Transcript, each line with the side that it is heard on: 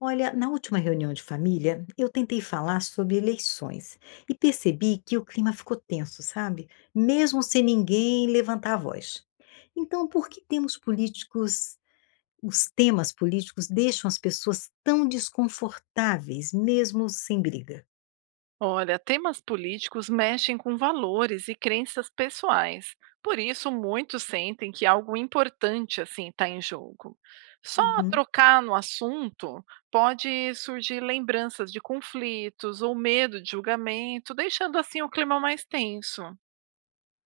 left: Olha, na última reunião de família, eu tentei falar sobre eleições e percebi que o clima ficou tenso, sabe? Mesmo sem ninguém levantar a voz. Então, por que temos os temas políticos deixam as pessoas tão desconfortáveis, mesmo sem briga?
right: Olha, temas políticos mexem com valores e crenças pessoais. Por isso, muitos sentem que algo importante assim está em jogo. Só
left: Uhum.
right: trocar no assunto pode surgir lembranças de conflitos ou medo de julgamento, deixando assim o clima mais tenso.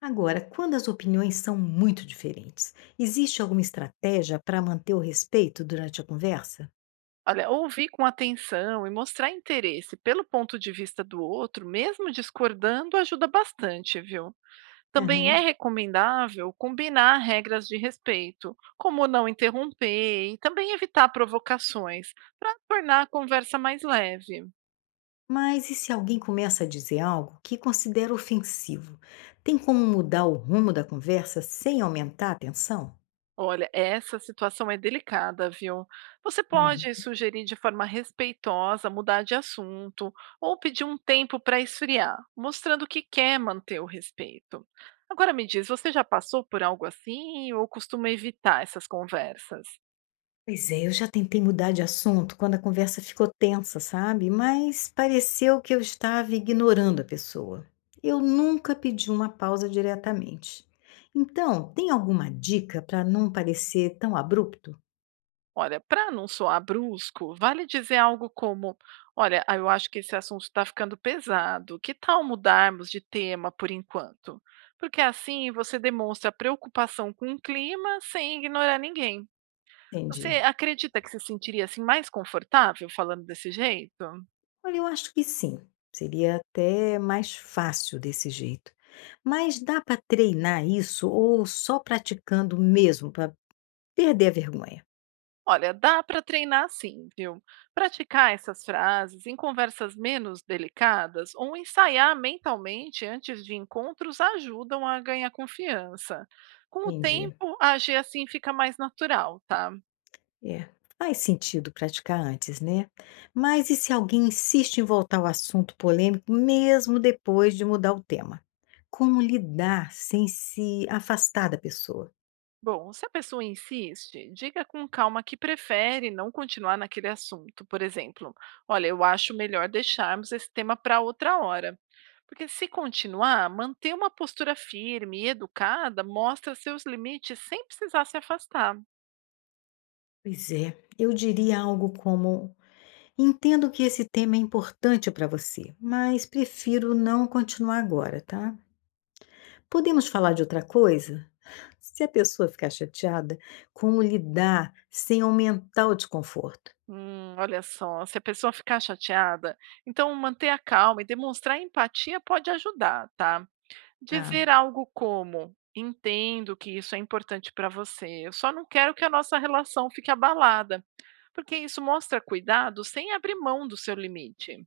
left: Agora, quando as opiniões são muito diferentes, existe alguma estratégia para manter o respeito durante a conversa?
right: Olha, ouvir com atenção e mostrar interesse pelo ponto de vista do outro, mesmo discordando, ajuda bastante, viu? Também é
left: Aham.
right: recomendável combinar regras de respeito, como não interromper e também evitar provocações, para tornar a conversa mais leve.
left: Mas e se alguém começa a dizer algo que considera ofensivo? Tem como mudar o rumo da conversa sem aumentar a tensão?
right: Olha, essa situação é delicada, viu? Você pode
left: Uhum.
right: sugerir de forma respeitosa mudar de assunto ou pedir um tempo para esfriar, mostrando que quer manter o respeito. Agora me diz, você já passou por algo assim ou costuma evitar essas conversas?
left: Pois é, eu já tentei mudar de assunto quando a conversa ficou tensa, sabe? Mas pareceu que eu estava ignorando a pessoa. Eu nunca pedi uma pausa diretamente. Então, tem alguma dica para não parecer tão abrupto?
right: Olha, para não soar brusco, vale dizer algo como: Olha, ah, eu acho que esse assunto está ficando pesado. Que tal mudarmos de tema por enquanto? Porque assim você demonstra preocupação com o clima sem ignorar ninguém. Você
left: Entendi.
right: acredita que se sentiria assim mais confortável falando desse jeito?
left: Olha, eu acho que sim. Seria até mais fácil desse jeito. Mas dá para treinar isso ou só praticando mesmo para perder a vergonha?
right: Olha, dá para treinar sim, viu? Praticar essas frases em conversas menos delicadas ou ensaiar mentalmente antes de encontros ajudam a ganhar confiança. Com o
left: Entendi.
right: tempo, agir assim fica mais natural, tá?
left: É. Faz sentido praticar antes, né? Mas e se alguém insiste em voltar ao assunto polêmico mesmo depois de mudar o tema? Como lidar sem se afastar da pessoa?
right: Bom, se a pessoa insiste, diga com calma que prefere não continuar naquele assunto. Por exemplo, olha, eu acho melhor deixarmos esse tema para outra hora. Porque se continuar, manter uma postura firme e educada mostra seus limites sem precisar se afastar.
left: Pois é, eu diria algo como: entendo que esse tema é importante para você, mas prefiro não continuar agora, tá? Podemos falar de outra coisa? Se a pessoa ficar chateada, como lidar sem aumentar o desconforto?
right: Olha só, se a pessoa ficar chateada, então manter a calma e demonstrar empatia pode ajudar, tá?
left: Ah,
right: Dizer algo como: "Entendo que isso é importante para você, eu só não quero que a nossa relação fique abalada", porque isso mostra cuidado sem abrir mão do seu limite.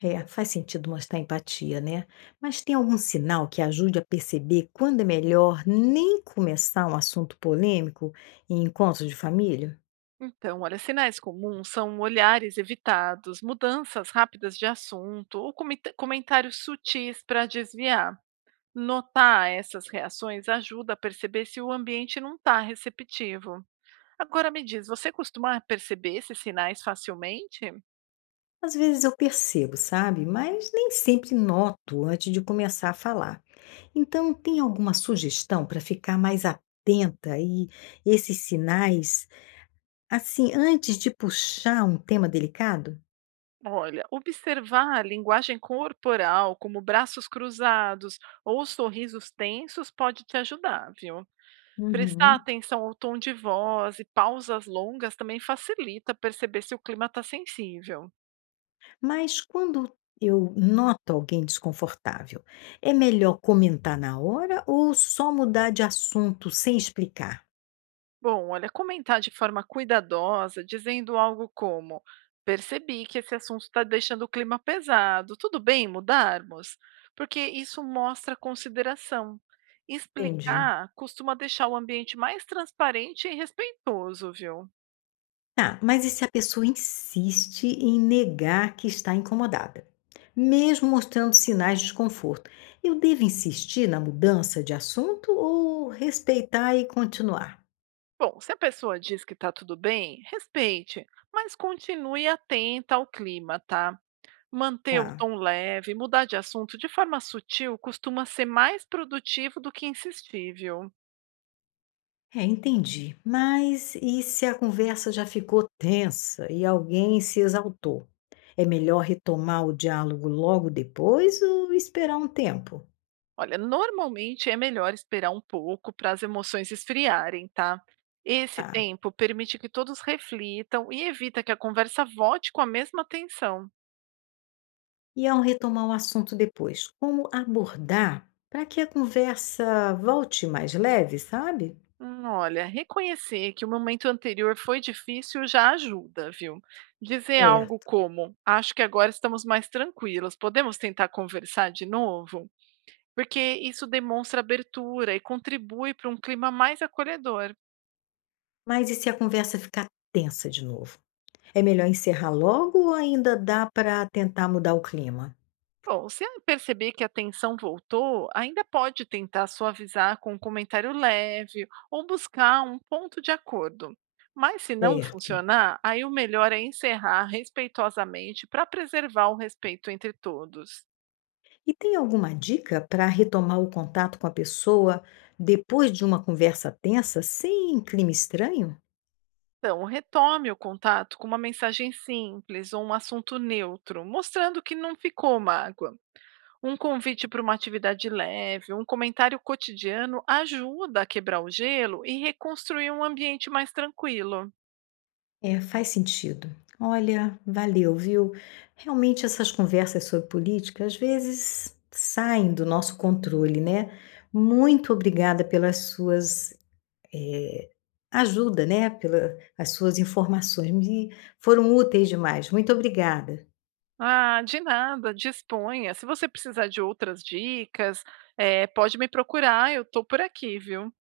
left: é, faz sentido mostrar empatia, né? Mas tem algum sinal que ajude a perceber quando é melhor nem começar um assunto polêmico em encontros de família?
right: Então, olha, sinais comuns são olhares evitados, mudanças rápidas de assunto ou comentários sutis para desviar. Notar essas reações ajuda a perceber se o ambiente não está receptivo. Agora me diz, você costuma perceber esses sinais facilmente?
left: Às vezes eu percebo, sabe? Mas nem sempre noto antes de começar a falar. Então, tem alguma sugestão para ficar mais atenta e esses sinais, assim, antes de puxar um tema delicado?
right: Olha, observar a linguagem corporal, como braços cruzados ou sorrisos tensos, pode te ajudar, viu? Prestar
left: Uhum.
right: atenção ao tom de voz e pausas longas também facilita perceber se o clima está sensível.
left: Mas quando eu noto alguém desconfortável, é melhor comentar na hora ou só mudar de assunto sem explicar?
right: Bom, olha, comentar de forma cuidadosa, dizendo algo como: percebi que esse assunto está deixando o clima pesado, tudo bem mudarmos? Porque isso mostra consideração.
left: Entendi.
right: Explicar costuma deixar o ambiente mais transparente e respeitoso, viu?
left: Tá, mas e se a pessoa insiste em negar que está incomodada, mesmo mostrando sinais de desconforto? Eu devo insistir na mudança de assunto ou respeitar e continuar?
right: Bom, se a pessoa diz que está tudo bem, respeite, mas continue atenta ao clima, tá? Manter o
left: Tá.
right: tom leve, mudar de assunto de forma sutil costuma ser mais produtivo do que insistir, viu?
left: É, entendi. Mas e se a conversa já ficou tensa e alguém se exaltou? É melhor retomar o diálogo logo depois ou esperar um tempo?
right: Olha, normalmente é melhor esperar um pouco para as emoções esfriarem, tá? Esse
left: Tá.
right: tempo permite que todos reflitam e evita que a conversa volte com a mesma tensão.
left: E ao retomar o assunto depois, como abordar para que a conversa volte mais leve, sabe?
right: Olha, reconhecer que o momento anterior foi difícil já ajuda, viu? Dizer algo
left: Certo.
right: como: Acho que agora estamos mais tranquilos, podemos tentar conversar de novo? Porque isso demonstra abertura e contribui para um clima mais acolhedor.
left: Mas e se a conversa ficar tensa de novo? É melhor encerrar logo ou ainda dá para tentar mudar o clima?
right: Bom, se ela perceber que a tensão voltou, ainda pode tentar suavizar com um comentário leve ou buscar um ponto de acordo. Mas se não
left: Certo.
right: funcionar, aí o melhor é encerrar respeitosamente para preservar o respeito entre todos.
left: E tem alguma dica para retomar o contato com a pessoa depois de uma conversa tensa, sem clima estranho?
right: Então, retome o contato com uma mensagem simples ou um assunto neutro, mostrando que não ficou mágoa. Um convite para uma atividade leve, um comentário cotidiano ajuda a quebrar o gelo e reconstruir um ambiente mais tranquilo.
left: É, faz sentido. Olha, valeu, viu? Realmente essas conversas sobre política às vezes saem do nosso controle, né? Muito obrigada pelas suas eh, ajuda, né? Pelas suas informações, me foram úteis demais. Muito obrigada.
right: Ah, de nada, disponha. Se você precisar de outras dicas, pode me procurar, eu estou por aqui, viu.